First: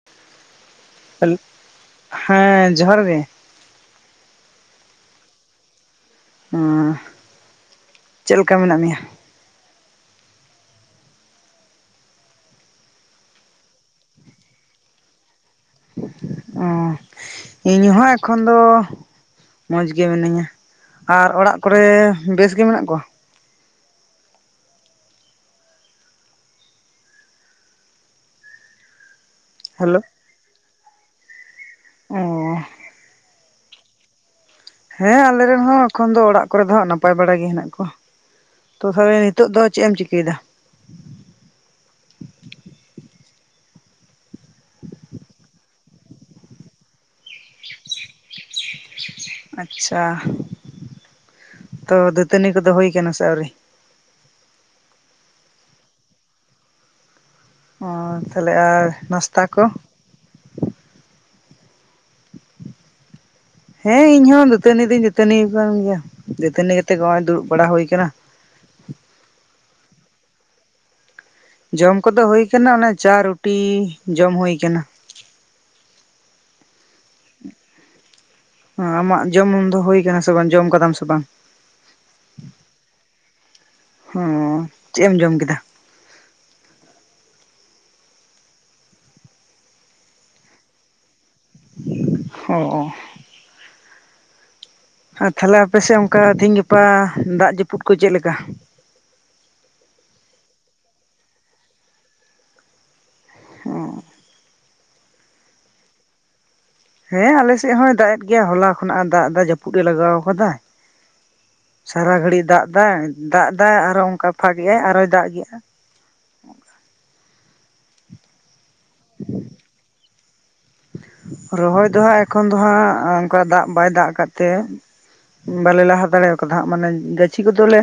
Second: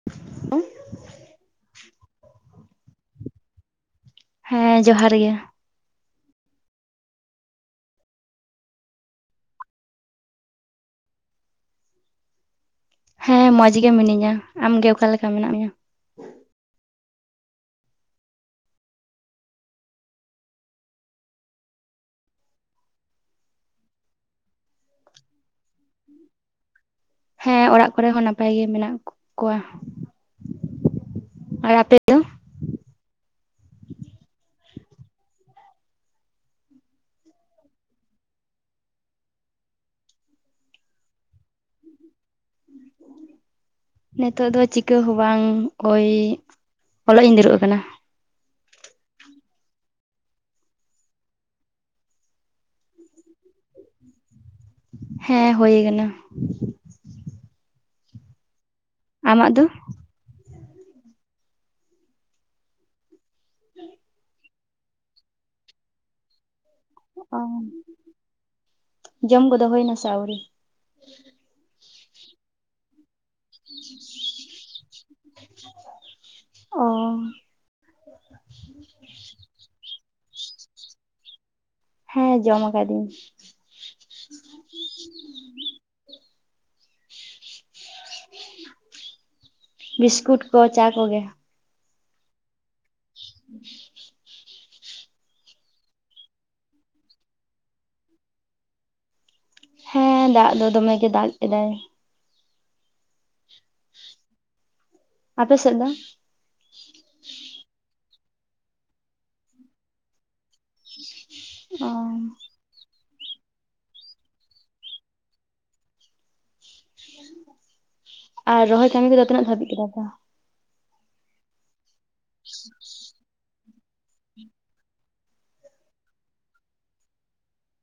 [unintelligible] [unintelligible] ᱦᱮᱸ ᱡᱚᱦᱟᱨ ᱜᱮ ᱾ ᱦᱮᱸ ᱡᱚᱦᱟᱨ ᱜᱮ ᱾ ᱟᱻ ᱪᱮᱫ ᱞᱮᱠᱟ ᱢᱮᱱᱟᱜ ᱢᱮᱭᱟ? ᱦᱮᱸ ᱢᱚᱡᱽ ᱜᱮ ᱢᱤᱱᱟᱹᱧᱟ ᱟᱢ ᱜᱮ ᱚᱠᱟ ᱞᱮᱠᱟ ᱢᱮᱱᱟᱜ ᱢᱮᱭᱟ? ᱚ ᱤᱧ ᱦᱚᱸ ᱮᱠᱷᱚᱱ ᱫᱚ ᱢᱚᱡᱽ ᱜᱮ ᱢᱤᱱᱟᱹᱧᱟ ᱾ ᱟᱨ ᱚᱲᱟᱜ ᱠᱚᱨᱮ ᱵᱮᱥ ᱜᱮ ᱢᱮᱱᱟᱜ ᱠᱚᱣᱟ? ᱦᱮᱸ ᱚᱲᱟᱜ ᱠᱚᱨᱮ ᱦᱚᱸ ᱱᱟᱯᱟᱭ ᱜᱮ ᱢᱮᱱᱟᱜ ᱠᱚᱣᱟ ᱾ ᱠᱚᱣᱟ, ᱦᱮᱞᱳ ᱟᱨ ᱟᱯᱮ ᱫᱚ? ᱚ ᱦᱮᱸ ᱟᱞᱮ ᱨᱮᱱ ᱦᱚᱸ ᱮᱠᱷᱚᱱ ᱫᱚ ᱚᱲᱟᱜ ᱠᱚᱨᱮ ᱫᱚᱦᱟᱜ ᱱᱟᱯᱟᱭ ᱵᱟᱲᱟ ᱜᱮ ᱦᱮᱱᱟᱜ ᱠᱚᱣᱟ ᱾ ᱛᱚ ᱛᱟᱦᱚᱞᱮ ᱱᱤᱛᱚᱜ ᱫᱚ ᱪᱮᱫ ᱮᱢ ᱪᱤᱠᱟᱹᱭᱮᱫᱟ? ᱱᱤᱛᱚᱜ ᱫᱚ ᱪᱤᱠᱟᱹ ᱦᱚᱸ ᱵᱟᱝ ᱳᱭ ᱚᱞᱚᱜ ᱤᱧ ᱫᱲᱩᱵ ᱟᱠᱟᱱᱟ ᱾ ᱟᱪᱪᱷᱟ ᱛᱚ ᱫᱟᱹᱛᱟᱹᱱᱤ ᱠᱚᱫᱚ ᱦᱩᱭ ᱠᱟᱱᱟ ᱥᱮ ᱟᱹᱣᱨᱤ? ᱦᱮᱸ ᱦᱩᱭ ᱠᱟᱱᱟ ᱾ ᱚ ᱛᱟᱦᱚᱞᱮ ᱟᱨ ᱱᱟᱥᱛᱟ ᱟᱢᱟᱜ ᱠᱚ? ᱫᱚ? ᱦᱮᱸ ᱤᱧ ᱦᱚᱸ ᱫᱟᱹᱛᱟᱹᱱᱤ ᱫᱚᱧ ᱫᱟᱹᱛᱟᱹᱱᱤ ᱟᱠᱟᱱ ᱜᱮᱭᱟ ᱫᱟᱹᱛᱟᱹᱱᱤ ᱠᱟᱛᱮᱜ ᱦᱚᱜ ᱚᱭ ᱚ ᱫᱩᱲᱩᱵ ᱵᱟᱲᱟ ᱦᱩᱭ ᱟᱠᱟᱱᱟ ᱾ ᱡᱚᱢ ᱜᱚᱫᱚ ᱦᱩᱭᱱᱟ ᱥᱮ ᱟᱣᱨᱤ? ᱡᱚᱢ ᱠᱚᱫᱚ ᱦᱳᱭ ᱟᱠᱟᱱᱟ ᱚᱱᱮ ᱪᱟ ᱨᱩᱴᱤ ᱡᱚᱢ ᱦᱩᱭ ᱟᱠᱟᱱᱟ᱾ ᱚᱻ ᱟᱢᱟᱜ ᱡᱚᱢ ᱧᱩ ᱫᱚ ᱦᱳᱭ ᱟᱠᱟᱱᱟ ᱥᱮ ᱵᱟᱝ ᱡᱚᱢ ᱠᱟᱫᱟᱢ ᱥᱮ ᱵᱟᱝ? ᱦᱮᱸ ᱡᱚᱢ ᱟᱠᱟᱫᱤᱧ ᱾ ᱦᱚᱸ, ᱪᱮᱫ ᱮᱢ ᱡᱚᱢ ᱠᱮᱫᱟ? ᱵᱤᱥᱠᱩᱴ ᱠᱚ, ᱪᱟ ᱠᱚᱜᱮ ᱾ ᱚ ᱚ [inaudible] ᱟᱨ ᱛᱟᱦᱚᱞᱮ ᱟᱯᱮᱥᱮᱫ ᱚᱱᱠᱟ ᱛᱮᱦᱤᱧ ᱜᱟᱯᱟ ᱫᱟᱜ ᱡᱟᱹᱯᱩᱫ ᱠᱚ ᱪᱮᱫ ᱞᱮᱠᱟ? ᱦᱮᱸ ᱫᱟᱜ ᱫᱚ ᱫᱚᱢᱮ ᱜᱮ ᱫᱟᱜ ᱠᱮᱫᱟᱭ ᱦᱚᱸ ᱟᱯᱮ ᱥᱮᱫ ᱫᱚ? ᱦᱮᱸ ᱟᱞᱮᱥᱮᱫ ᱦᱚᱭ ᱫᱟᱜ ᱮᱫ ᱜᱮᱭᱟ ᱦᱚᱞᱟ ᱠᱷᱚᱱᱟᱜ ᱫᱟᱜ ᱫᱟ ᱡᱟᱹᱯᱩᱫ ᱮ ᱞᱟᱜᱟᱣ ᱠᱟᱫᱟᱭ᱾ ᱚ ᱥᱟᱨᱟ ᱜᱷᱟᱹᱲᱤᱡ ᱫᱟᱜ ᱫᱟᱭ ᱫᱟᱜ ᱫᱟᱭ ᱟᱨᱚ ᱚᱱᱠᱟ ᱯᱷᱟᱠ ᱮᱟᱭ ᱟᱨᱚᱭ ᱫᱟᱜ ᱮᱟᱭ ᱟᱨ ᱨᱚᱦᱚᱭ ᱠᱟᱹᱢᱤ ᱠᱚᱫᱚ ᱛᱤᱱᱟᱹᱜ ᱫᱷᱟᱹᱵᱤᱡ ᱠᱮᱫᱟᱠᱚ? ᱨᱚᱦᱚᱭ ᱫᱚᱦᱟᱸᱜ ᱮᱠᱷᱚᱱ ᱫᱚᱦᱟᱸᱜ ᱚᱱᱠᱟ ᱫᱟᱜ ᱵᱟᱭ ᱫᱟᱜ ᱟᱠᱟᱫ ᱛᱮ ᱵᱟᱞᱮ ᱞᱟᱦᱟ ᱫᱟᱲᱮᱣ ᱠᱟᱫᱟ ᱦᱟᱸᱜ ᱢᱟᱱᱮ ᱜᱟᱹᱪᱷᱤ ᱠᱚᱫᱚ ᱞᱮ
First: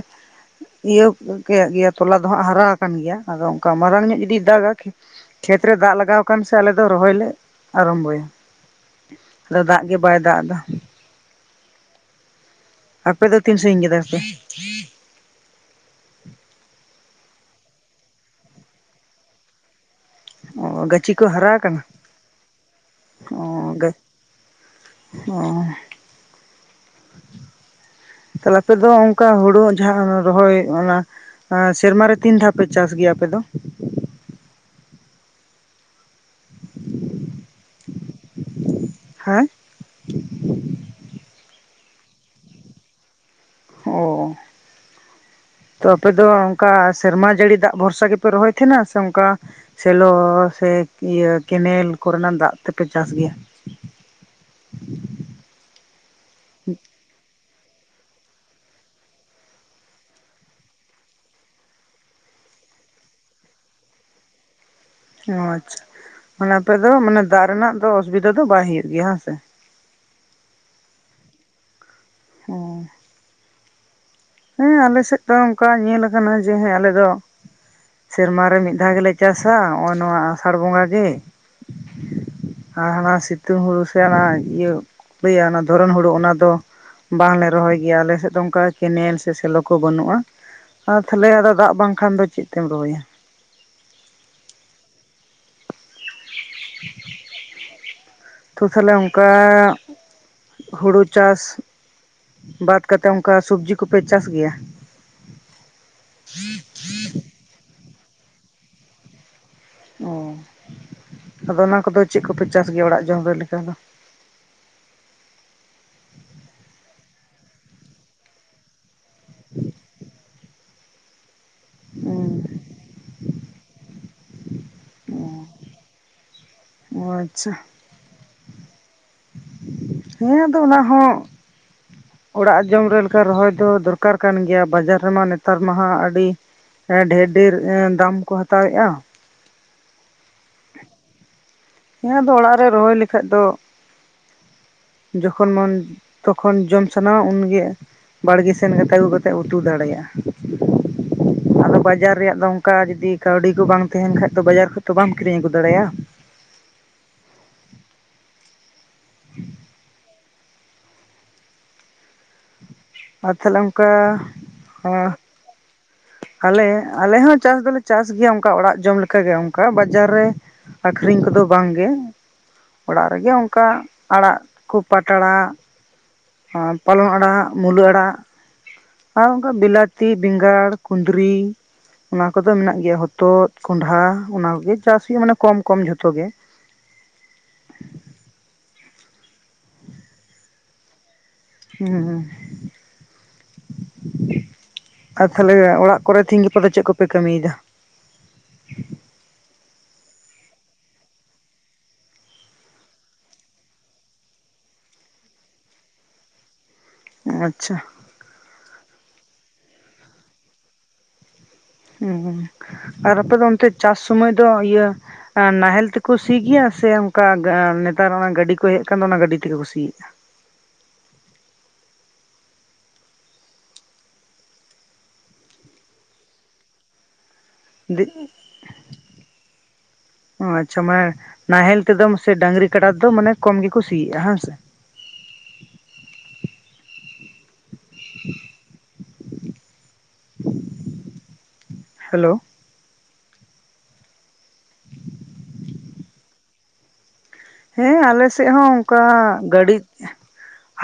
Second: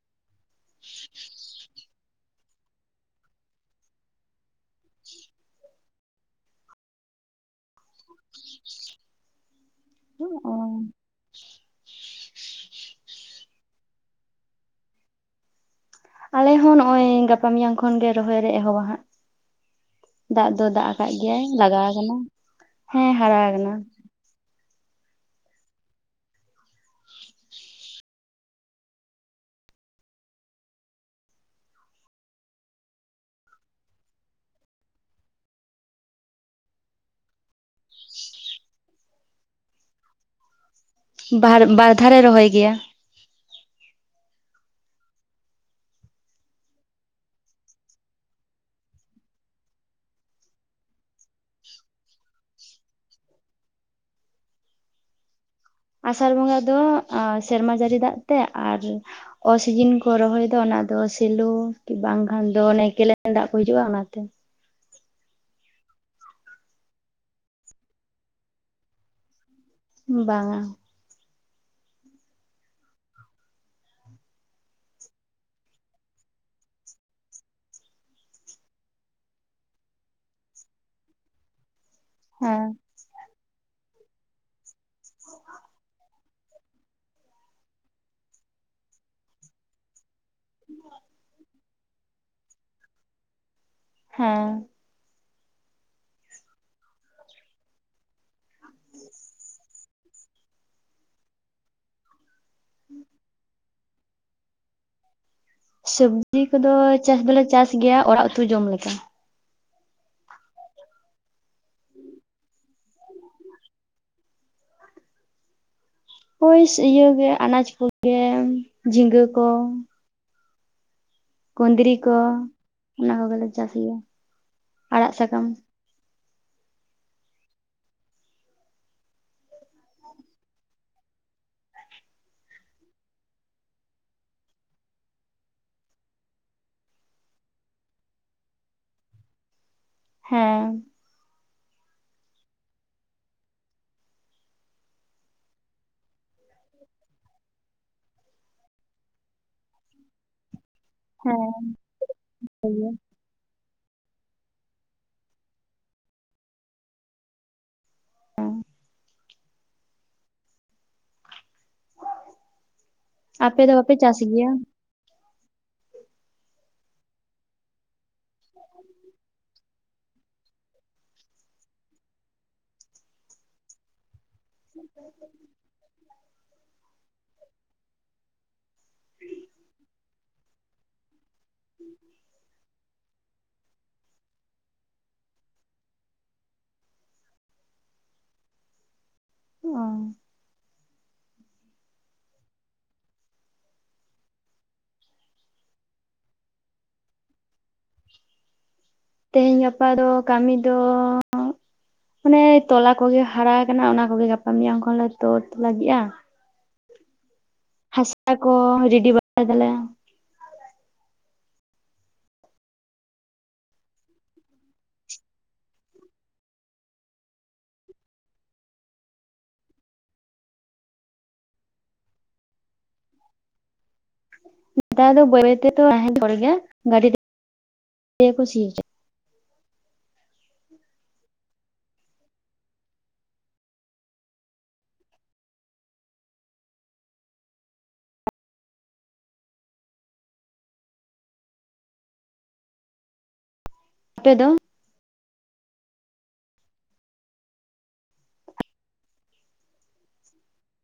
ᱤᱭᱟᱹᱯ ᱠᱮᱫ ᱜᱮᱭᱟ ᱛᱚᱞᱟ ᱫᱚᱦᱟᱸᱜ ᱦᱟᱨᱟ ᱟᱠᱟᱱ ᱜᱮᱭᱟ ᱟᱫᱚ ᱚᱱᱠᱟ ᱢᱟᱨᱟᱝ ᱧᱚᱜ ᱡᱚᱫᱤ ᱫᱟᱜᱟ ᱠᱷᱮᱛ ᱨᱮ ᱫᱟᱜ ᱞᱟᱜᱟᱣ ᱠᱟᱱ ᱥᱮ ᱟᱞᱮ ᱫᱚ ᱨᱚᱦᱚᱭᱟᱞᱮ ᱟᱨᱚᱢᱵᱚᱭᱟ ᱟᱫᱚ ᱫᱟᱜ ᱜᱮ ᱵᱟᱭ ᱫᱟᱜ ᱚ ᱮᱫᱟ ᱟᱯᱮ ᱫᱚ ᱛᱤᱱ ᱥᱟᱺᱜᱤᱧ ᱠᱮᱫᱟ ᱯᱮ? ᱛᱮᱦᱮᱧ ᱜᱟᱯᱟ ᱢᱮᱭᱟᱝ ᱠᱷᱚᱱ ᱜᱮ ᱨᱚᱦᱚᱭ ᱨᱮ ᱮᱦᱚᱵᱚ ᱦᱟᱸᱜ ᱫᱟᱜ ᱚ ᱫᱚ ᱫᱟᱜ ᱟᱠᱟᱫ ᱜᱟᱹᱪᱷᱤ ᱠᱚ ᱜᱮᱭᱟᱭ ᱦᱟᱨᱟ ᱞᱟᱜᱟᱣ ᱟᱠᱟᱱᱟ ᱦᱮᱸ ᱦᱟᱨᱟ ᱟᱠᱟᱱᱟ᱾ ᱚ ᱚ ᱛᱟᱦᱞᱮ ᱟᱯᱮ ᱫᱚ ᱚᱱᱠᱟ ᱦᱩᱲᱩ ᱡᱟᱦᱟᱸ ᱨᱚᱦᱚᱭ ᱚᱱᱟ ᱮ ᱥᱮᱨᱢᱟᱨᱮ ᱛᱤᱱ ᱫᱷᱟᱣ ᱯᱮ ᱪᱟᱥ ᱜᱮᱭᱟ ᱟᱯᱮ ᱫᱚ? ᱦᱮᱸ ᱵᱟᱦᱟᱨ ᱵᱟᱨ ᱫᱷᱟᱣ ᱞᱮ ᱨᱚᱦᱚᱭ ᱜᱮᱭᱟ᱾ ᱚ ᱛᱚ ᱟᱯᱮ ᱫᱚ ᱚᱱᱠᱟ ᱥᱮᱨᱢᱟ ᱡᱟᱹᱲᱤ ᱫᱟᱜ ᱵᱷᱚᱨᱥᱟ ᱜᱮᱯᱮ ᱨᱚᱦᱚᱭ ᱛᱟᱦᱮᱸᱱᱟ? ᱥᱮ ᱚᱱᱠᱟ ᱥᱮᱞᱚ ᱥᱮ ᱤᱭᱟᱹ ᱠᱮᱱᱮᱞ ᱠᱚᱨᱮᱱᱟᱜ ᱫᱟᱜ ᱛᱮᱯᱮ ᱪᱟᱥ ᱜᱮᱭᱟ? ᱟᱥᱟᱲ ᱵᱚᱸᱜᱟ ᱫᱚ ᱥᱮᱨᱢᱟ ᱡᱟᱹᱲᱤ ᱫᱟᱜ ᱛᱮ ᱟᱨ ᱚᱥᱤᱡᱤᱱ ᱠᱚ ᱨᱚᱦᱚᱭ ᱫᱚ ᱚᱱᱟ ᱫᱚ ᱥᱮᱞᱚ ᱠᱤ ᱵᱟᱝᱠᱷᱟᱱ ᱫᱚᱱ ᱚᱱᱮ ᱠᱮᱱᱮᱞ ᱫᱟᱜ ᱠᱚ ᱦᱤᱡᱩᱜᱼᱟ ᱚᱱᱟᱛᱮ ᱚ ᱟᱪᱪᱷᱟ ᱢᱟᱱᱮ ᱟᱯᱮᱫ ᱫᱚ ᱢᱟᱱᱮ ᱫᱟᱜ ᱨᱮᱱᱟᱜ ᱫᱚ ᱚᱥᱩᱵᱤᱫᱷᱟ ᱫᱚ ᱵᱟᱭ ᱦᱳᱭᱳᱜ ᱜᱮᱭᱟ ᱦᱮᱸᱥᱮ? ᱵᱟᱝᱟ ᱦᱚᱸ ᱦᱮᱸ ᱟᱞᱮᱥᱮᱫ ᱫᱚ ᱚᱱᱠᱟ ᱧᱮᱞ ᱟᱠᱟᱱᱟ ᱡᱮ ᱦᱮᱸ ᱟᱞᱮ ᱫᱚ ᱥᱮᱨᱢᱟ ᱨᱮ ᱢᱤᱫ ᱫᱷᱟᱣ ᱜᱮᱞᱮ ᱪᱟᱥᱟ ᱱᱚᱜᱚ ᱱᱚᱣᱟ ᱟᱥᱟᱲ ᱵᱚᱸᱜᱟ ᱜᱮ ᱦᱮᱸ ᱟᱨ ᱦᱟᱱᱟ ᱥᱤᱛᱩᱝ ᱦᱩᱲᱩ ᱥᱮ ᱵᱟᱝ ᱤᱭᱟᱹ ᱞᱟᱹᱭᱟ ᱚᱱᱟ ᱫᱷᱚᱨᱚᱱ ᱦᱩᱲᱩ ᱚᱱᱟ ᱫᱚ ᱵᱟᱝᱞᱮ ᱨᱚᱦᱚᱭ ᱜᱮᱭᱟ ᱟᱞᱮᱥᱮᱫ ᱫᱚ ᱚᱱᱠᱟ ᱠᱮᱱᱮᱞᱥ ᱥᱮ ᱥᱮᱞᱚ ᱠᱚ ᱵᱟᱹᱱᱩᱜᱼᱟ ᱟᱨ ᱛᱟᱦᱚᱞᱮ ᱟᱫᱚ ᱫᱟᱜ ᱵᱟᱝᱠᱷᱟᱱ ᱫᱚ ᱪᱮᱫ ᱛᱮᱢ ᱨᱚᱦᱚᱭᱟ᱾ ᱦᱮᱸ ᱛᱚ ᱛᱟᱦᱞᱮ ᱚᱱᱠᱟ ᱦᱩᱲᱩ ᱪᱟᱥ ᱵᱟᱫ ᱠᱟᱛᱮᱫ ᱚᱱᱠᱟ ᱥᱚᱵᱡᱤ ᱠᱚᱯᱮ ᱪᱟᱥ ᱜᱮᱭᱟ? ᱥᱚᱵᱡᱤ ᱠᱚᱫᱚ ᱪᱟᱥ ᱫᱚᱞᱮ ᱪᱟᱥ ᱜᱮᱭᱟ ᱚᱲᱟᱜ ᱩᱛᱩ ᱡᱚᱢ ᱞᱟᱜᱤᱫ᱾ ᱚ ᱟᱫᱚ ᱚᱱᱟ ᱠᱚᱫᱚ ᱪᱮᱫ ᱠᱚᱯᱮ ᱪᱟᱥ ᱜᱮᱭᱟ ᱚᱲᱟᱜ ᱡᱚᱢ ᱨᱮ ᱞᱮᱠᱟ ᱫᱚ? ᱦᱳᱭ ᱤᱭᱟ ᱜᱮ ᱟᱱᱟᱡᱽ ᱠᱚᱜᱮ ᱡᱷᱤᱸᱜᱟᱹ ᱠᱚ ᱦᱮᱸ ᱠᱩᱫᱽᱨᱤ ᱠᱚ ᱚᱱᱟ ᱠᱚᱜᱮᱞᱮ ᱪᱟᱥ ᱜᱮᱭᱟ ᱟᱲᱟᱜ ᱥᱟᱠᱟᱢ ᱚ ᱟᱪᱪᱷᱟ ᱦᱮᱸ ᱟᱫᱚ ᱚᱱᱟ ᱦᱚᱸ ᱚᱲᱟᱜ ᱡᱚᱢ ᱨᱮ ᱞᱮᱠᱟ ᱨᱚᱦᱚᱭ ᱫᱚ ᱫᱚᱨᱠᱟᱨ ᱠᱟᱱ ᱜᱮᱭᱟ, ᱵᱟᱡᱟᱨ ᱨᱮᱢᱟ ᱱᱮᱛᱟᱨ ᱢᱟ ᱦᱟᱸᱜ ᱟᱹᱰᱤ ᱰᱷᱮᱨ ᱰᱷᱮᱨ ᱫᱟᱢ ᱠᱚ ᱦᱟᱛᱟᱣᱮᱼᱟ ᱾ ᱦᱮᱸ᱾ ᱦᱮ ᱟᱫᱚ ᱚᱲᱟᱜ ᱨᱮ ᱨᱚᱦᱚᱭ ᱞᱮᱠᱷᱟᱡ ᱫᱚ ᱡᱚᱠᱷᱚᱱ ᱢᱚᱱ ᱛᱚᱠᱷᱚᱱ ᱡᱚᱢ ᱥᱟᱱᱟᱣᱟ ᱩᱱᱜᱮ ᱵᱟᱲᱜᱮ ᱥᱮᱱ ᱠᱟᱛᱮ ᱟᱹᱜᱩ ᱠᱟᱛᱮᱮᱫ ᱩᱛᱩ ᱫᱟᱲᱮᱭᱟᱜᱼᱟ ᱦᱮᱸ ᱾ ᱟᱫᱚ ᱵᱟᱡᱟᱨ ᱨᱮᱭᱟᱜ ᱫᱚ ᱚᱱᱠᱟ ᱡᱩᱫᱤ ᱠᱟᱹᱣᱰᱤ ᱠᱚ ᱵᱟᱝ ᱛᱟᱦᱮᱱ ᱠᱷᱟᱡ ᱫᱚ ᱵᱟᱡᱟᱨ ᱠᱷᱚᱡ ᱛᱚ ᱵᱟᱢ ᱠᱤᱨᱤᱧ ᱟᱹᱜᱩ ᱫᱟᱲᱮᱭᱟᱜᱼᱟ ᱾ ᱟᱨ ᱛᱟᱦᱚᱞᱮ ᱟᱯᱮ ᱫᱚ ᱚᱱᱠᱟ ᱵᱟᱯᱮ ᱪᱟᱥ ᱜᱮᱭᱟ ᱟᱞᱮ ᱟᱞᱮ ᱦᱚᱸ ᱪᱟᱥ ᱫᱚᱞᱮ ᱪᱟᱥ ᱜᱮᱭᱟ ᱚᱱᱠᱟ ᱚᱲᱟᱜ ᱡᱚᱢ ᱞᱮᱠᱟᱜᱮ ᱚᱱᱠᱟ ᱵᱟᱡᱟᱨ ᱨᱮ ᱟᱠᱷᱨᱤᱧ ᱠᱚᱫᱚ ᱵᱟᱝᱜᱮ᱾ ᱚᱲᱟᱜ ᱨᱮᱜᱮ ᱚᱱᱠᱟ ᱟᱲᱟᱜ ᱠᱚ ᱯᱟᱴ ᱟᱲᱟᱜ, ᱯᱟᱞᱚᱝ ᱟᱲᱟᱜ, ᱢᱩᱞᱟᱹ ᱟᱲᱟᱜ ᱟᱨ ᱚᱱᱠᱟ ᱵᱞᱟᱛᱤ, ᱵᱮᱸᱜᱟᱲ, ᱠᱩᱫᱽᱨᱤ ᱚᱱᱟ ᱠᱚᱫᱚ ᱢᱮᱱᱟᱜ ᱜᱮᱭᱟ, ᱦᱚᱛᱚᱫ ᱠᱚᱚᱱᱰᱷᱟ ᱚᱱᱟ ᱠᱚᱜᱮ ᱪᱟᱥ ᱦᱩᱭᱩᱜᱼᱟ, ᱢᱟᱱᱮ ᱠᱚᱢ ᱠᱚᱢ ᱡᱷᱚᱛᱚ ᱜᱮ᱾ ᱚᱸᱻ [unintelligible] ᱟᱨ ᱛᱟᱦᱞᱮ ᱚᱲᱟᱜ ᱠᱚᱨᱮ ᱛᱮᱦᱤᱧ ᱜᱟᱯᱟ ᱫᱚ ᱪᱮᱫ ᱠᱚᱯᱮ ᱠᱟᱹᱢᱤᱭᱮᱫᱟ? ᱛᱮᱦᱮᱧ ᱜᱟᱯᱟ ᱫᱚ ᱠᱟᱹᱢᱤ ᱫᱚ ᱢᱟᱱᱮ ᱛᱚᱞᱟ ᱠᱚᱜᱮ ᱦᱟᱨᱟ ᱟᱠᱟᱱᱟ ᱚᱱᱟ ᱠᱚᱜᱮ ᱜᱟᱯᱟ ᱢᱮᱭᱟᱝ ᱠᱷᱚᱱᱞ ᱞᱮ ᱛᱳᱫ ᱞᱟᱹᱜᱤᱫᱼᱟ᱾ ᱟᱪᱪᱷᱟ᱾ ᱦᱟᱥᱟ ᱠᱚ ᱨᱮᱰᱤ ᱵᱟᱲᱟᱭ ᱫᱟᱞᱮ᱾ ᱦᱩᱸ ᱟᱨ ᱟᱯᱮ ᱫᱚ ᱚᱱᱛᱮ ᱪᱟᱥ ᱥᱩᱢᱟᱹᱭ ᱫᱚ ᱤᱭᱟᱹ ᱱᱟᱦᱮᱞ ᱛᱮᱠᱚ ᱥᱤ ᱜᱮᱭᱟ ᱥᱮ ᱚᱱᱠᱟ ᱱᱮᱛᱟᱨ ᱚᱱᱟ ᱜᱟᱹᱰᱤ ᱠᱚ ᱦᱮᱡ ᱟᱠᱟᱱ ᱫᱚ ᱚᱱᱟ ᱜᱟᱹᱰᱤ ᱛᱮᱜᱮ ᱠᱚ ᱥᱤᱭᱮᱫᱼᱟ? [unintelligible] ᱛᱮᱜᱮ ᱠᱚ ᱥᱤ ᱦᱚᱪᱚᱭᱟ [unintelligible] ᱚ ᱟᱪᱪᱷᱟ ᱢᱟᱱᱮ ᱱᱟᱦᱮᱞ ᱛᱮᱫᱚ ᱥᱮ ᱰᱟᱝᱨᱤ ᱠᱟᱰᱟ ᱛᱮᱫ ᱢᱟᱱᱮ ᱠᱚᱢ ᱜᱮᱠᱚ ᱥᱤᱭᱮᱫᱼᱟ ᱦᱮᱸᱥᱮ᱾ ᱦᱮᱞᱳ᱾ ᱟᱯᱮ ᱫᱚ ᱦᱮᱸ ᱟᱞᱮ ᱥᱮᱫ ᱦᱚᱸ ᱚᱱᱠᱟ ᱜᱟᱹᱰᱤ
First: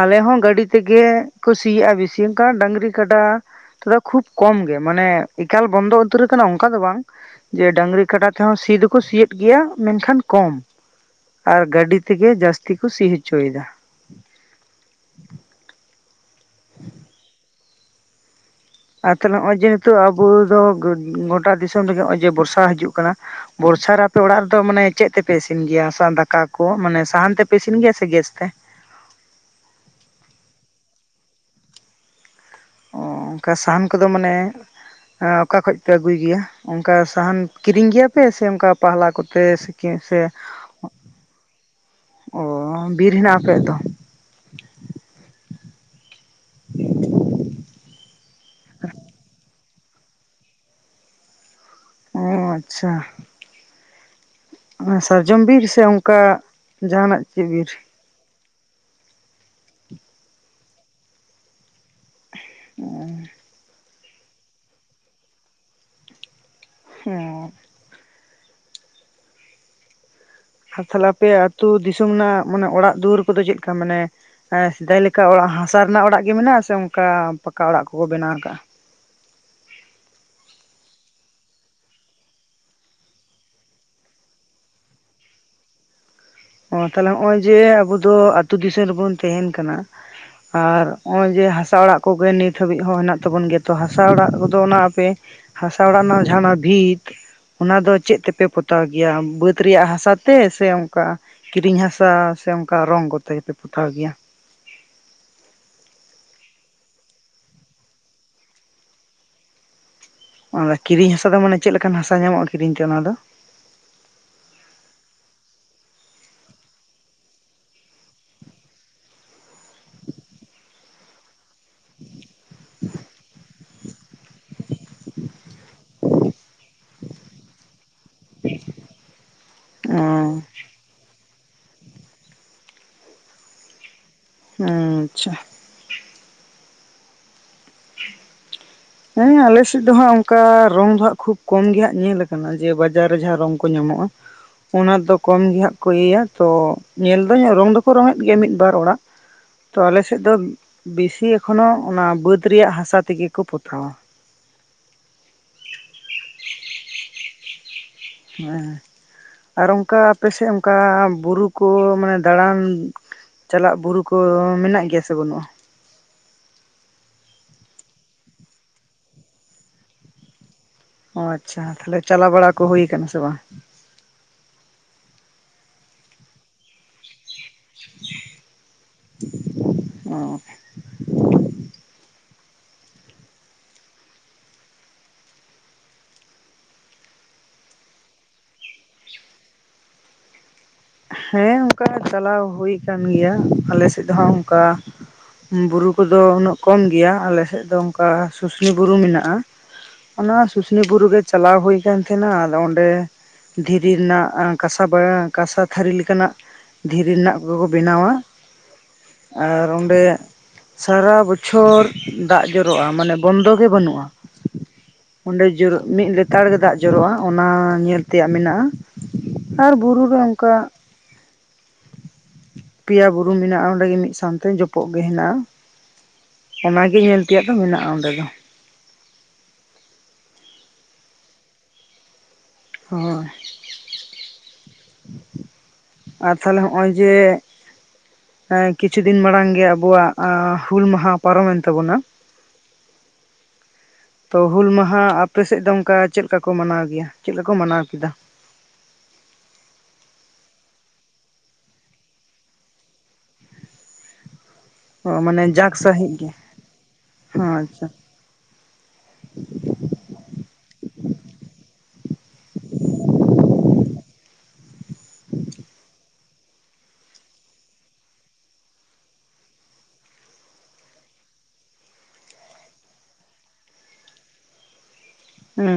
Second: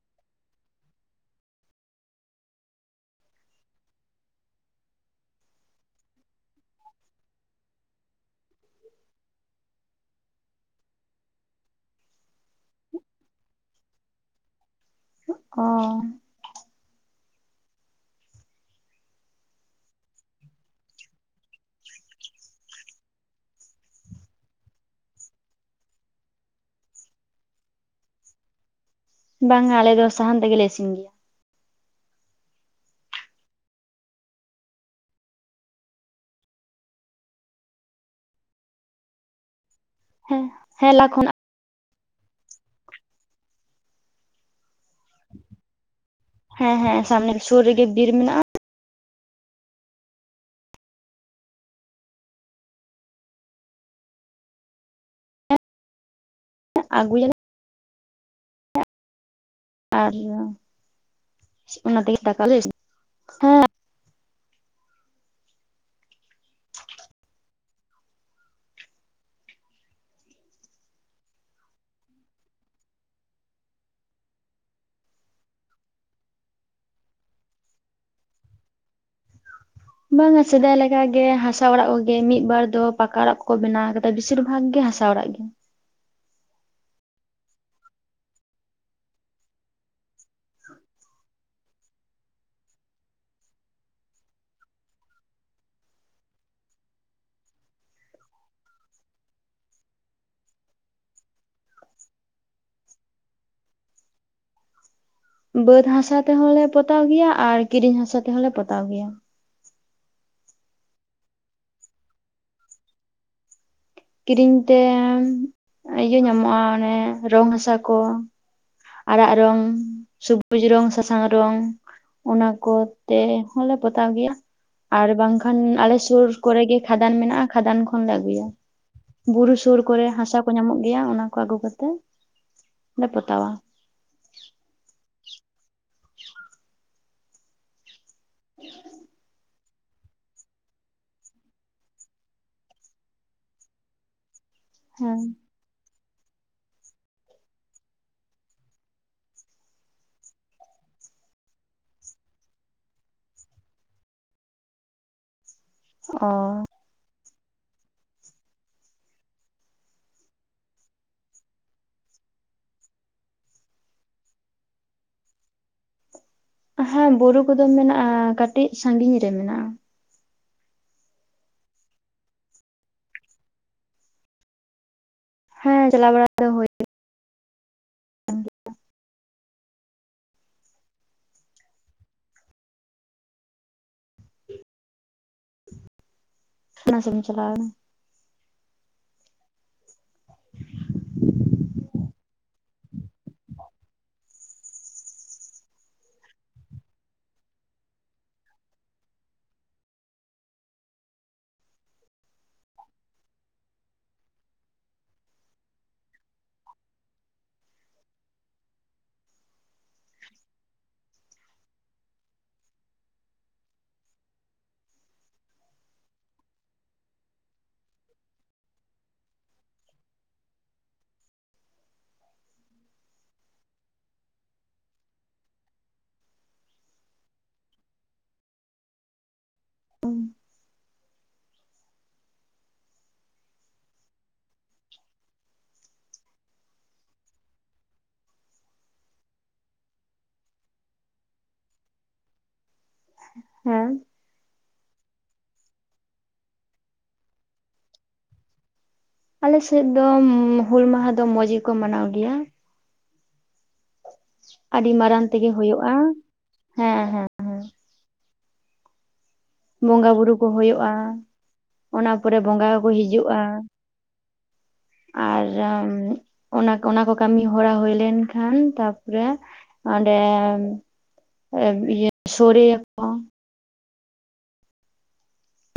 ᱟᱞᱮ ᱦᱚᱸ ᱜᱟᱹᱰᱤ ᱛᱮᱜᱮ ᱥᱤᱭᱟᱜᱼᱟ ᱵᱤᱥᱤ ᱚᱱᱠᱟ ᱰᱟᱹᱟᱝᱨᱤ ᱠᱟᱰᱟ ᱛᱚᱵᱮ ᱠᱷᱩᱵ ᱠᱚᱢᱜᱮ ᱢᱟᱱᱮ ᱮᱠᱟᱞ ᱵᱚᱱᱫᱚ ᱩᱛᱟᱹᱨ ᱠᱟᱱᱟ ᱚᱱᱠᱟ ᱫᱚ ᱵᱟᱝ᱾ ᱡᱮ ᱰᱟᱹᱝᱨᱤ ᱠᱟᱰᱟ ᱛᱮᱦᱚᱸ ᱥᱤ ᱫᱚᱠᱚ ᱥᱤᱭᱮᱫ ᱜᱮᱭᱟ ᱢᱮᱱᱠᱷᱟᱱ ᱠᱚᱢ᱾ ᱟᱨ ᱜᱟᱹᱰᱤ ᱛᱮᱜᱮ ᱡᱟᱹᱥᱛᱤ ᱠᱚ ᱥᱤ ᱦᱚᱪᱚᱭᱮᱫᱟ᱾ ᱚᱻ [unintelligible] ᱟᱨ ᱛᱟᱦᱚᱞᱮ ᱱᱚᱜᱼᱚᱭ ᱡᱮ ᱱᱤᱛᱳᱜ ᱟᱵᱚ ᱫᱚ ᱜᱚᱴᱟ ᱫᱤᱥᱚᱢ ᱨᱮᱜᱮ ᱱᱚᱜᱼᱚᱭ ᱡᱮ ᱵᱚᱨᱥᱟ ᱦᱤᱡᱩᱜ ᱠᱟᱱᱟ, ᱵᱚᱨᱥᱟ ᱨᱮ ᱟᱯᱮ ᱚᱲᱟᱜ ᱨᱮᱫᱚ ᱢᱟᱱᱮ ᱪᱮᱫ ᱛᱮᱯᱮ ᱤᱥᱤᱱ ᱜᱮᱭᱟ ᱫᱟᱠᱟ ᱠᱚ ᱢᱟᱱᱮ ᱥᱟᱦᱟᱱ ᱛᱮᱯᱮ ᱤᱥᱤᱱ ᱜᱮᱭᱟ ᱥᱮ ᱜᱮᱥ ᱛᱮ? ᱵᱟᱝᱼᱟ ᱟᱞᱮ ᱫᱚ ᱥᱟᱦᱟᱱ ᱛᱮᱜᱮᱞᱮ ᱤᱥᱤᱱ ᱜᱮᱭᱟ᱾ ᱚ ᱚᱱᱠᱟ ᱥᱟᱦᱟᱱ ᱠᱚᱫᱚ ᱢᱟᱱᱮ ᱚᱠᱟ ᱠᱷᱚᱡ ᱯᱮ ᱟᱹᱜᱩᱭ ᱜᱮᱭᱟ, ᱚᱱᱠᱟ ᱥᱟᱦᱟᱱ ᱠᱤᱨᱤᱧ ᱜᱮᱭᱟᱯᱮ ᱥᱮ ᱚᱱᱠᱟ ᱯᱟᱦᱞᱟ ᱠᱚᱛᱮ ᱥᱮ ᱦᱮᱸ ᱦᱮᱸ ᱞᱟ ᱠᱷᱚᱱ ᱚ ᱵᱤᱨ ᱦᱮᱱᱟᱜᱼᱟ ᱟᱯᱮᱭᱟᱜ ᱫᱚ? ᱦᱮᱸ ᱦᱮᱸ ᱥᱟᱢᱱᱮ ᱨᱮ ᱥᱩᱨ ᱨᱮᱜᱮ ᱵᱤᱨ ᱢᱮᱱᱟᱜᱼᱟ, ᱚ ᱟᱪᱪᱷᱟ᱾ ᱥᱟᱨᱡᱚᱢ ᱵᱤᱨ ᱥᱮ ᱚᱱᱠᱟ ᱡᱟᱦᱟᱸᱱᱟᱜ ᱟᱹᱜᱩᱭᱟᱞᱮ ᱪᱮᱫ ᱵᱤᱨ? ᱥᱟᱨᱡᱚᱢ ᱚᱱᱟᱛᱮᱜᱮ ᱫᱟᱠᱟ ᱞᱮ ᱤᱥᱤᱱ ᱚ [unintelligible] ᱦᱮᱸ ᱟᱨ ᱛᱟᱦᱚᱞᱮ ᱟᱯᱮᱭᱟᱜ ᱟᱹᱛᱩ ᱫᱤᱥᱚᱢ ᱨᱮᱱᱟᱜ ᱢᱟᱱᱮ ᱚᱲᱟᱜ ᱫᱩᱣᱟᱹᱨ ᱠᱚᱫᱚ ᱪᱮᱫᱞᱮᱠᱟ ᱢᱟᱱᱮ ᱥᱮᱫᱟᱭ ᱞᱮᱠᱟ ᱚᱲᱟᱜ ᱦᱟᱥᱟ ᱨᱮᱱᱟᱜ ᱚᱲᱟᱜ ᱜᱮ ᱢᱮᱱᱟᱜ-ᱟ ᱥᱮ ᱚᱱᱠᱟ ᱯᱟᱠᱟ ᱚᱲᱟᱜ ᱠᱚᱠᱚ ᱵᱮᱱᱟᱣ ᱠᱟᱜ-ᱟ᱾ ᱵᱟᱝ-ᱟ ᱥᱮᱫᱟᱭ ᱞᱮᱠᱟ ᱜᱮ ᱦᱟᱥᱟ ᱚᱲᱟᱜ ᱠᱚᱜᱮ ᱢᱤᱫ ᱵᱟᱨ ᱫᱚ ᱯᱟᱠᱟ ᱚᱲᱟᱜ ᱠᱚ ᱵᱮᱱᱟᱣ ᱵᱮᱥᱤᱨ ᱵᱷᱟᱜᱽ ᱜᱮ ᱦᱟᱥᱟ ᱚᱲᱟᱜ ᱜᱮ᱾ ᱚ ᱛᱟᱦᱞᱮ ᱱᱚᱜ-ᱚᱭ ᱡᱮ ᱟᱵᱚ ᱫᱚ ᱟᱹᱛᱩ ᱫᱤᱥᱚᱢ ᱨᱮᱵᱚᱱ ᱛᱟᱸᱦᱱ ᱠᱟᱱᱟ, ᱟᱨ ᱱᱚᱜ-ᱚᱭ ᱡᱮ ᱦᱟᱥᱟ ᱚᱲᱟᱜ ᱠᱚᱜᱮ ᱱᱤᱛ ᱦᱟᱹᱵᱤᱡ ᱦᱚᱸ ᱦᱮᱱᱟᱜ ᱛᱟᱵᱚᱱ ᱜᱮᱭᱟ ᱛᱚ ᱦᱟᱥᱟ ᱚᱲᱟᱜ ᱠᱚᱫᱚ ᱚᱱᱟ ᱟᱯᱮ ᱦᱟᱥᱟ ᱚᱲᱟᱜ ᱨᱮᱱᱟᱜ ᱡᱟᱦᱱᱟᱜ ᱵᱷᱤᱛ ᱚᱱᱟ ᱫᱚ ᱪᱮᱫ ᱛᱮᱯᱮ ᱯᱚᱛᱟᱣ ᱜᱮᱭᱟ᱾ ᱵᱟᱹᱫᱽ ᱨᱮᱭᱟᱜ ᱦᱟᱥᱟ ᱛᱮ ᱥᱮ ᱚᱱᱠᱟ ᱠᱤᱨᱤᱧ ᱦᱟᱥᱟ ᱥᱮ ᱚᱱᱠᱟ ᱨᱚᱝ ᱠᱚᱛᱮ ᱜᱮᱯᱮ ᱯᱚᱛᱟᱣ ᱜᱮᱭᱟ᱾ ᱵᱟᱹᱫᱽ ᱦᱟᱥᱟ ᱛᱮᱦᱚᱸᱞᱮ ᱯᱚᱛᱟᱣ ᱜᱮᱭᱟ, ᱟᱨ ᱠᱤᱨᱤᱧ ᱦᱟᱥᱟ ᱛᱮᱦᱚᱸᱞᱮ ᱯᱚᱛᱟᱣ ᱜᱮᱭᱟ, ᱚᱱᱟ ᱠᱤᱨᱤᱧ ᱦᱟᱥᱟ ᱫᱚ ᱢᱟᱱᱮ ᱪᱮᱫ ᱞᱮᱠᱟᱱ ᱦᱟᱥᱟ ᱧᱟᱢᱚᱜ-ᱟ ᱠᱤᱨᱤᱧ ᱛᱮ ᱚᱱᱟ ᱫᱚ᱾ ᱠᱤᱨᱤᱧ ᱛᱮ ᱤᱭᱟᱹ ᱧᱟᱢᱚᱜ-ᱟ ᱚᱱᱮ ᱨᱚᱝ ᱦᱟᱥᱟ ᱠᱚ᱾ ᱟᱨᱟᱜ ᱨᱚᱝ, ᱥᱩᱵᱩᱡ ᱨᱚᱝ, ᱥᱟᱥᱟᱝ ᱨᱚᱝ, ᱚᱱᱟ ᱠᱚᱛᱮ ᱦᱚᱸᱞᱮ ᱯᱚᱛᱟᱣ ᱜᱮᱭᱟ ᱟᱨ ᱵᱟᱝᱠᱷᱟᱱ ᱟᱞᱮ ᱥᱩᱨ ᱠᱚᱨᱮ ᱜᱮ ᱠᱷᱟᱫᱟᱱ ᱢᱮᱱᱟᱜ-ᱟ᱾ ᱠᱷᱟᱫᱟᱱ ᱠᱷᱚᱱᱞᱮ ᱟᱹᱜᱩᱭᱟ ᱵᱩᱨᱩ ᱥᱩᱨ ᱠᱚᱨᱮ ᱦᱟᱥᱟ ᱠᱚ ᱧᱟᱢᱚᱜ ᱜᱮᱭᱟ ᱚᱱᱟ ᱠᱚ ᱟᱹᱜᱩ ᱠᱟᱛᱮ ᱞᱮ ᱯᱚᱛᱟᱣᱟ᱾ ᱦᱩᱸ ᱟᱪᱪᱷᱟ ᱦᱮᱸ ᱟᱞᱮ ᱥᱮᱫ ᱫᱚ ᱦᱟᱸᱜ ᱚᱱᱠᱟ ᱨᱚᱝ ᱫᱚ ᱦᱟᱸᱜ ᱠᱷᱩᱵ ᱠᱚᱢ ᱜᱮ ᱦᱟᱸᱜ ᱧᱮᱞ ᱠᱟᱱᱟ ᱡᱮ ᱵᱟᱡᱟᱨ ᱨᱮ ᱡᱟᱦᱟᱸ ᱨᱚᱝ ᱠᱚ ᱧᱟᱢᱚᱜ-ᱟ᱾ ᱚᱱᱟ ᱫᱚ ᱦᱮᱸ ᱠᱚᱢ ᱜᱮᱦᱟᱸᱜ ᱠᱚ ᱤᱭᱟᱹᱭᱟ ᱛᱚ ᱧᱮᱞ ᱫᱟ. ᱧ ᱨᱚᱝ ᱫᱚᱠᱚ ᱨᱚᱝ ᱮᱫ ᱜᱮᱭᱟ ᱢᱤᱫᱵᱟᱨ ᱚᱲᱟᱜ ᱛᱚ ᱟᱞᱮᱥᱮᱫ ᱫᱚ ᱵᱮᱥᱤ ᱮᱠᱷᱚᱱᱳ ᱚᱱᱟ ᱵᱟᱹᱫᱽ ᱨᱮᱭᱟᱜ ᱦᱟᱥᱟ ᱛᱮᱜᱮ ᱠᱚ ᱯᱚᱛᱟᱣᱟ᱾ ᱚ ᱦᱮᱸ ᱟᱨ ᱚᱱᱠᱟ ᱟᱯᱮ ᱥᱮᱫ ᱚᱱᱠᱟ ᱵᱩᱨᱩ ᱠᱚ ᱢᱟᱱᱮ ᱫᱟᱬᱟᱱ ᱪᱟᱞᱟᱜ ᱵᱩᱨᱩ ᱠᱚ ᱢᱮᱱᱟᱜ ᱜᱮᱭᱟ ᱥᱮ ᱵᱟᱹᱱᱩᱜ-ᱟ᱾ ᱦᱮᱸ ᱵᱩᱨᱩ ᱠᱚᱫᱚ ᱢᱮᱱᱟᱜ-ᱟ ᱠᱟᱴᱤᱡ ᱥᱟᱺᱜᱤᱧ ᱨᱮ ᱢᱮᱱᱟᱜ-ᱟ᱾ ᱚ ᱟᱪᱪᱷᱟ ᱛᱟᱦᱚᱞᱮ ᱪᱟᱞᱟᱣ ᱵᱟᱲᱟ ᱠᱚ ᱦᱩᱭ ᱠᱟᱱᱟ ᱥᱮ ᱵᱟᱝ? ᱦᱮᱸ ᱪᱟᱞᱟ ᱵᱟᱲᱟ ᱫᱚ ᱦᱳᱭ ᱚ ᱦ ᱥᱢ ᱪᱟᱞᱟᱜ [unintelligible] [inaudible] ᱦᱮᱸ ᱚᱱᱠᱟ ᱪᱟᱞᱟᱣ ᱦᱩᱭ ᱠᱟᱱ ᱜᱮᱭᱟ ᱟᱞᱮᱥᱮᱫ ᱦᱚᱸ ᱚᱱᱠᱟ ᱵᱩᱨᱩ ᱠᱚᱫᱚ ᱩᱱᱟᱹᱜ ᱠᱚᱢ ᱜᱮᱭᱟ ᱟᱞᱮᱥᱮᱫ ᱫᱚ ᱚᱱᱠᱟ ᱥᱩᱥᱱᱤ ᱵᱩᱨᱩ ᱢᱮᱱᱟᱜ-ᱟ᱾ ᱚᱱᱟ ᱥᱩᱥᱱᱤ ᱵᱩᱨᱩ ᱜᱮ ᱪᱟᱞᱟᱣ ᱦᱩᱭ ᱠᱟᱱ ᱛᱟᱦᱮᱸᱱᱟ ᱟᱫᱚ ᱚᱸᱰᱮ ᱫᱷᱤᱨᱤ ᱨᱮᱱᱟᱜ ᱠᱟᱸᱥᱟ ᱵᱟᱲᱟ ᱠᱟᱸᱥᱟ ᱛᱷᱟᱹᱨᱤ ᱞᱮᱠᱟᱱᱟᱜ ᱫᱷᱤᱨᱤ ᱨᱮᱱᱟᱜ ᱠᱚᱜᱮ ᱠᱚ ᱵᱮᱱᱟᱣᱟ ᱟᱨ ᱚᱸᱰᱮ ᱥᱟᱨᱟ ᱵᱚᱪᱷᱚᱨ ᱫᱟᱜ ᱡᱚᱨᱚᱜ-ᱟ᱾ ᱢᱟᱱᱮ ᱵᱚᱱᱫᱚ ᱜᱮ ᱵᱟᱹᱱᱩᱜ-ᱟ᱾ ᱚᱸᱰᱮ ᱢᱤᱫ ᱞᱮᱛᱟᱲ ᱜᱮ ᱫᱟᱜ ᱡᱚᱨᱚᱜ-ᱟ ᱚᱱᱟ ᱧᱮᱞ ᱛᱮᱭᱟᱜ ᱢᱮᱱᱟᱜ-ᱟ᱾ ᱟᱨ ᱵᱩᱨᱩ ᱨᱮ ᱚᱱᱠᱟ ᱯᱮᱭᱟ ᱵᱩᱨᱩ ᱢᱮᱱᱟᱜ-ᱟ ᱚᱸᱰᱮᱜᱮ ᱢᱤᱫ ᱥᱟᱶᱛᱮ ᱡᱚᱯᱚᱜ ᱜᱮ ᱦᱮᱱᱟᱜ-ᱟ᱾ ᱚᱱᱟᱜᱤ ᱧᱮᱞ ᱛᱮᱭᱟᱜ ᱫᱚ ᱢᱮᱱᱟᱜ-ᱟ ᱚᱸᱰᱮ ᱫᱚ᱾ ᱦᱳᱭ ᱟᱨ ᱛᱟᱦᱚᱞᱮ ᱦᱚᱜ-ᱚᱭ ᱡᱮ ᱮᱸ ᱠᱤᱪᱷᱩ ᱫᱤᱱ ᱢᱟᱲᱟᱝ ᱜᱮ ᱟᱵᱚᱣᱟᱜ ᱟᱸ ᱦᱩᱞ ᱢᱟᱦᱟ ᱯᱟᱨᱚᱢᱮᱱ ᱛᱟᱵᱚᱱᱟ, ᱦᱮᱸ, ᱛᱚ ᱦᱩᱞ ᱢᱟᱸᱦᱟ ᱟᱯᱮᱥᱮᱫ ᱫᱚ ᱚᱸᱠᱟ ᱪᱮᱫ ᱞᱮᱠᱟ ᱠᱚ ᱢᱟᱱᱟᱣ ᱜᱮᱭᱟ, ᱪᱮᱫ ᱞᱮᱠᱟ ᱠᱚ ᱢᱟᱱᱟᱣ ᱠᱮᱫᱟ? ᱟᱞᱮᱥᱮᱫ ᱫᱚ ᱢᱩᱸᱻ ᱦᱩᱞ ᱢᱟᱦᱟ ᱫᱚ ᱢᱚᱸᱡᱽ ᱜᱮᱠᱚ ᱢᱟᱱᱟᱣ ᱜᱮᱭᱟ᱾ ᱟᱹᱰᱤ ᱚ ᱢᱟᱨᱟᱝ ᱛᱮᱜᱮ ᱦᱩᱭᱩᱜ-ᱟ, ᱦᱮᱸ ᱦᱮᱸ᱾ ᱟᱸᱻᱪᱷᱟ ᱵᱚᱸᱜᱟ ᱵᱩᱨᱩ ᱠᱚ ᱦᱳᱭᱳᱜᱼᱟ, ᱚᱱᱟ ᱯᱚᱨᱮ ᱵᱚᱸᱜᱟ ᱠᱚᱠᱚ ᱦᱤᱡᱩᱜᱼᱟ, ᱟᱨ ᱡᱚᱢ ᱢᱤᱫ ᱚᱱᱟᱠᱚ ᱚᱱᱟ ᱠᱚ ᱠᱟᱹᱢᱤ ᱦᱚᱲᱟ ᱦᱩᱭ ᱞᱮᱱᱠᱷᱟᱱ ᱛᱟᱨᱯᱚᱨᱮ ᱚᱸᱰᱮᱱ ᱮᱵᱽ ᱤᱭᱟᱹ ᱥᱳᱨᱮ ᱭᱟᱠᱚ᱾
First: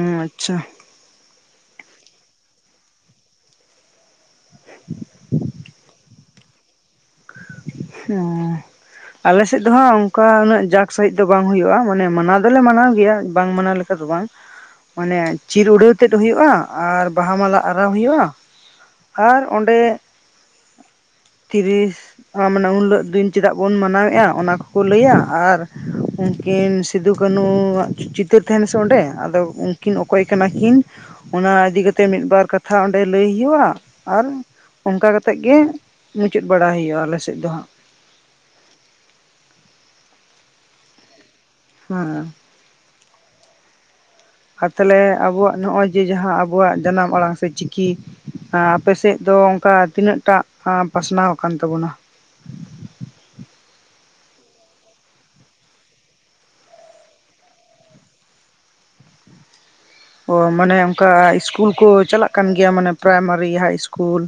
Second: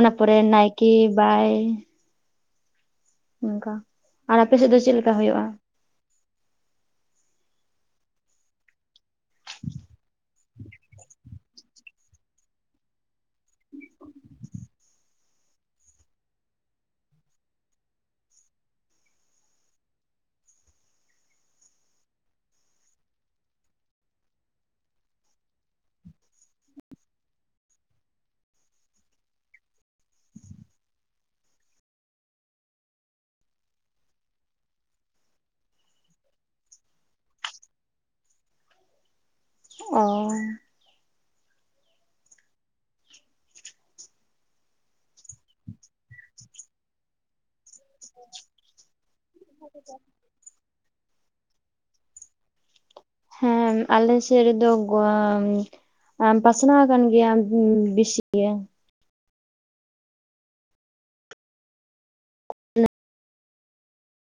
ᱚᱱᱟ ᱯᱚᱨᱮ ᱟᱪᱪᱷᱟ ᱱᱟᱭᱠᱮ ᱵᱟᱭ ᱱᱚᱱᱠᱟ, ᱟᱨ ᱟᱯᱮᱥᱮᱫ ᱫᱚ ᱪᱮᱫ ᱞᱮᱠᱟ ᱦᱩᱭᱩᱭ-ᱟ? [inaudible] ᱦᱩᱸ ᱟᱞᱮᱥᱮᱫ ᱫᱚ ᱦᱟᱸᱜ ᱚᱸᱠᱟ ᱩᱱᱟᱹᱜ ᱡᱟᱠ ᱥᱟᱺᱦᱤᱡ ᱫᱚ ᱵᱟᱝ ᱦᱩᱭᱩᱜᱼᱟ, ᱢᱟᱱᱮ ᱢᱟᱱᱟᱣ ᱫᱚᱞᱮ ᱢᱟᱱᱟᱣ ᱜᱮᱭᱟ, ᱵᱟᱝ ᱢᱟᱱᱟᱣ ᱞᱮᱠ- ᱠᱟ ᱫᱚ ᱵᱟᱝ, ᱢᱟᱱᱮ ᱪᱤᱨ ᱩᱰᱟᱹᱣ ᱛᱮᱫ ᱦᱩᱭᱩᱜᱼᱟ ᱟᱨ ᱵᱟᱦᱟ ᱢᱟᱞᱟ ᱟᱨᱟᱣ ᱦᱩᱭᱩᱜᱼᱟ, ᱟᱨ ᱚᱸᱰᱮᱜ ᱛᱤᱨᱤᱥ ᱟ ᱢᱟᱱᱮ ᱩᱱ ᱦᱤᱞᱳᱜ ᱫᱤᱱ ᱪᱮᱫᱟᱜ ᱵᱚᱱ ᱢᱟᱱᱟᱣᱮᱜᱼᱟ, ᱚᱱᱟ ᱠᱚᱠᱚ ᱞᱟᱹᱭᱟ ᱟᱨ ᱩᱱᱠᱤᱱ ᱥᱤᱫᱩ ᱠᱟᱹᱱᱩ ᱣᱟᱜ ᱪᱩ ᱪᱤᱛᱟᱹᱨ ᱛᱟᱦᱮᱸᱱᱟ ᱥᱮ ᱚᱸᱰᱮ ᱟᱫᱚ ᱩᱸᱠᱤᱱ ᱚᱠᱚᱭ ᱠᱟᱱᱟ ᱠᱤᱱ ᱚᱱᱟ ᱤᱫᱤ ᱠᱟᱛᱮ ᱢᱤᱫ ᱵᱟᱨ ᱠᱟᱛᱷᱟ ᱚᱸᱰᱮ ᱞᱟᱹᱭ ᱦᱩᱭᱩᱜ-ᱟ, ᱟᱨ ᱚᱸᱠᱟ ᱠᱟᱛᱮᱜ ᱜᱮ, ᱢᱩᱪᱟᱹᱫ ᱵᱟᱲᱟ ᱦᱩᱭᱩᱜᱼᱟ ᱟᱞᱮᱥᱮᱫ ᱫᱚ ᱦᱟᱸᱜ᱾ ᱚᱻ ᱦᱩᱸᱩᱸ, ᱟᱨ ᱛᱟᱦᱮᱞᱮ ᱟᱵᱚᱣᱟᱜ ᱱᱚᱜᱼᱚᱭ ᱡᱮ ᱡᱟᱦᱟᱸ ᱟᱵᱚᱣᱟᱜ ᱡᱟᱱᱟᱢ ᱟᱲᱟᱝ ᱥᱮ ᱪᱤ ᱠᱤ ᱟᱸ ᱟᱯᱮᱥᱮᱫ ᱫᱚ ᱚᱸᱠᱟ ᱛᱤᱱᱟᱹᱜ ᱴᱟᱜ ᱯᱟᱥᱱᱟᱣ ᱟᱠᱟᱱ ᱛᱟᱵᱚᱱᱟ? ᱦᱮᱸᱻᱢ ᱟᱞᱮ ᱥᱮᱫ ᱨᱮᱫᱚ ᱜᱩᱣᱟᱹᱻᱢ ᱟᱢ ᱯᱟᱥᱱᱟᱣ ᱟᱠᱟᱱ ᱜᱮᱭᱟᱢ ᱩᱸ ᱵᱮᱥᱤ ᱜᱮ ᱾ ᱚ ᱢᱟᱱᱮ ᱚᱸᱠᱟ ᱤᱥᱠᱩᱞ ᱠᱚ ᱪᱟᱞᱟᱜ ᱠᱟᱱ ᱜᱮᱭᱟ ᱢᱟᱱᱮ ᱯᱟᱨᱟᱭᱢᱟᱹᱨᱤ, ᱦᱟᱭ ᱤᱥᱠᱩᱞ?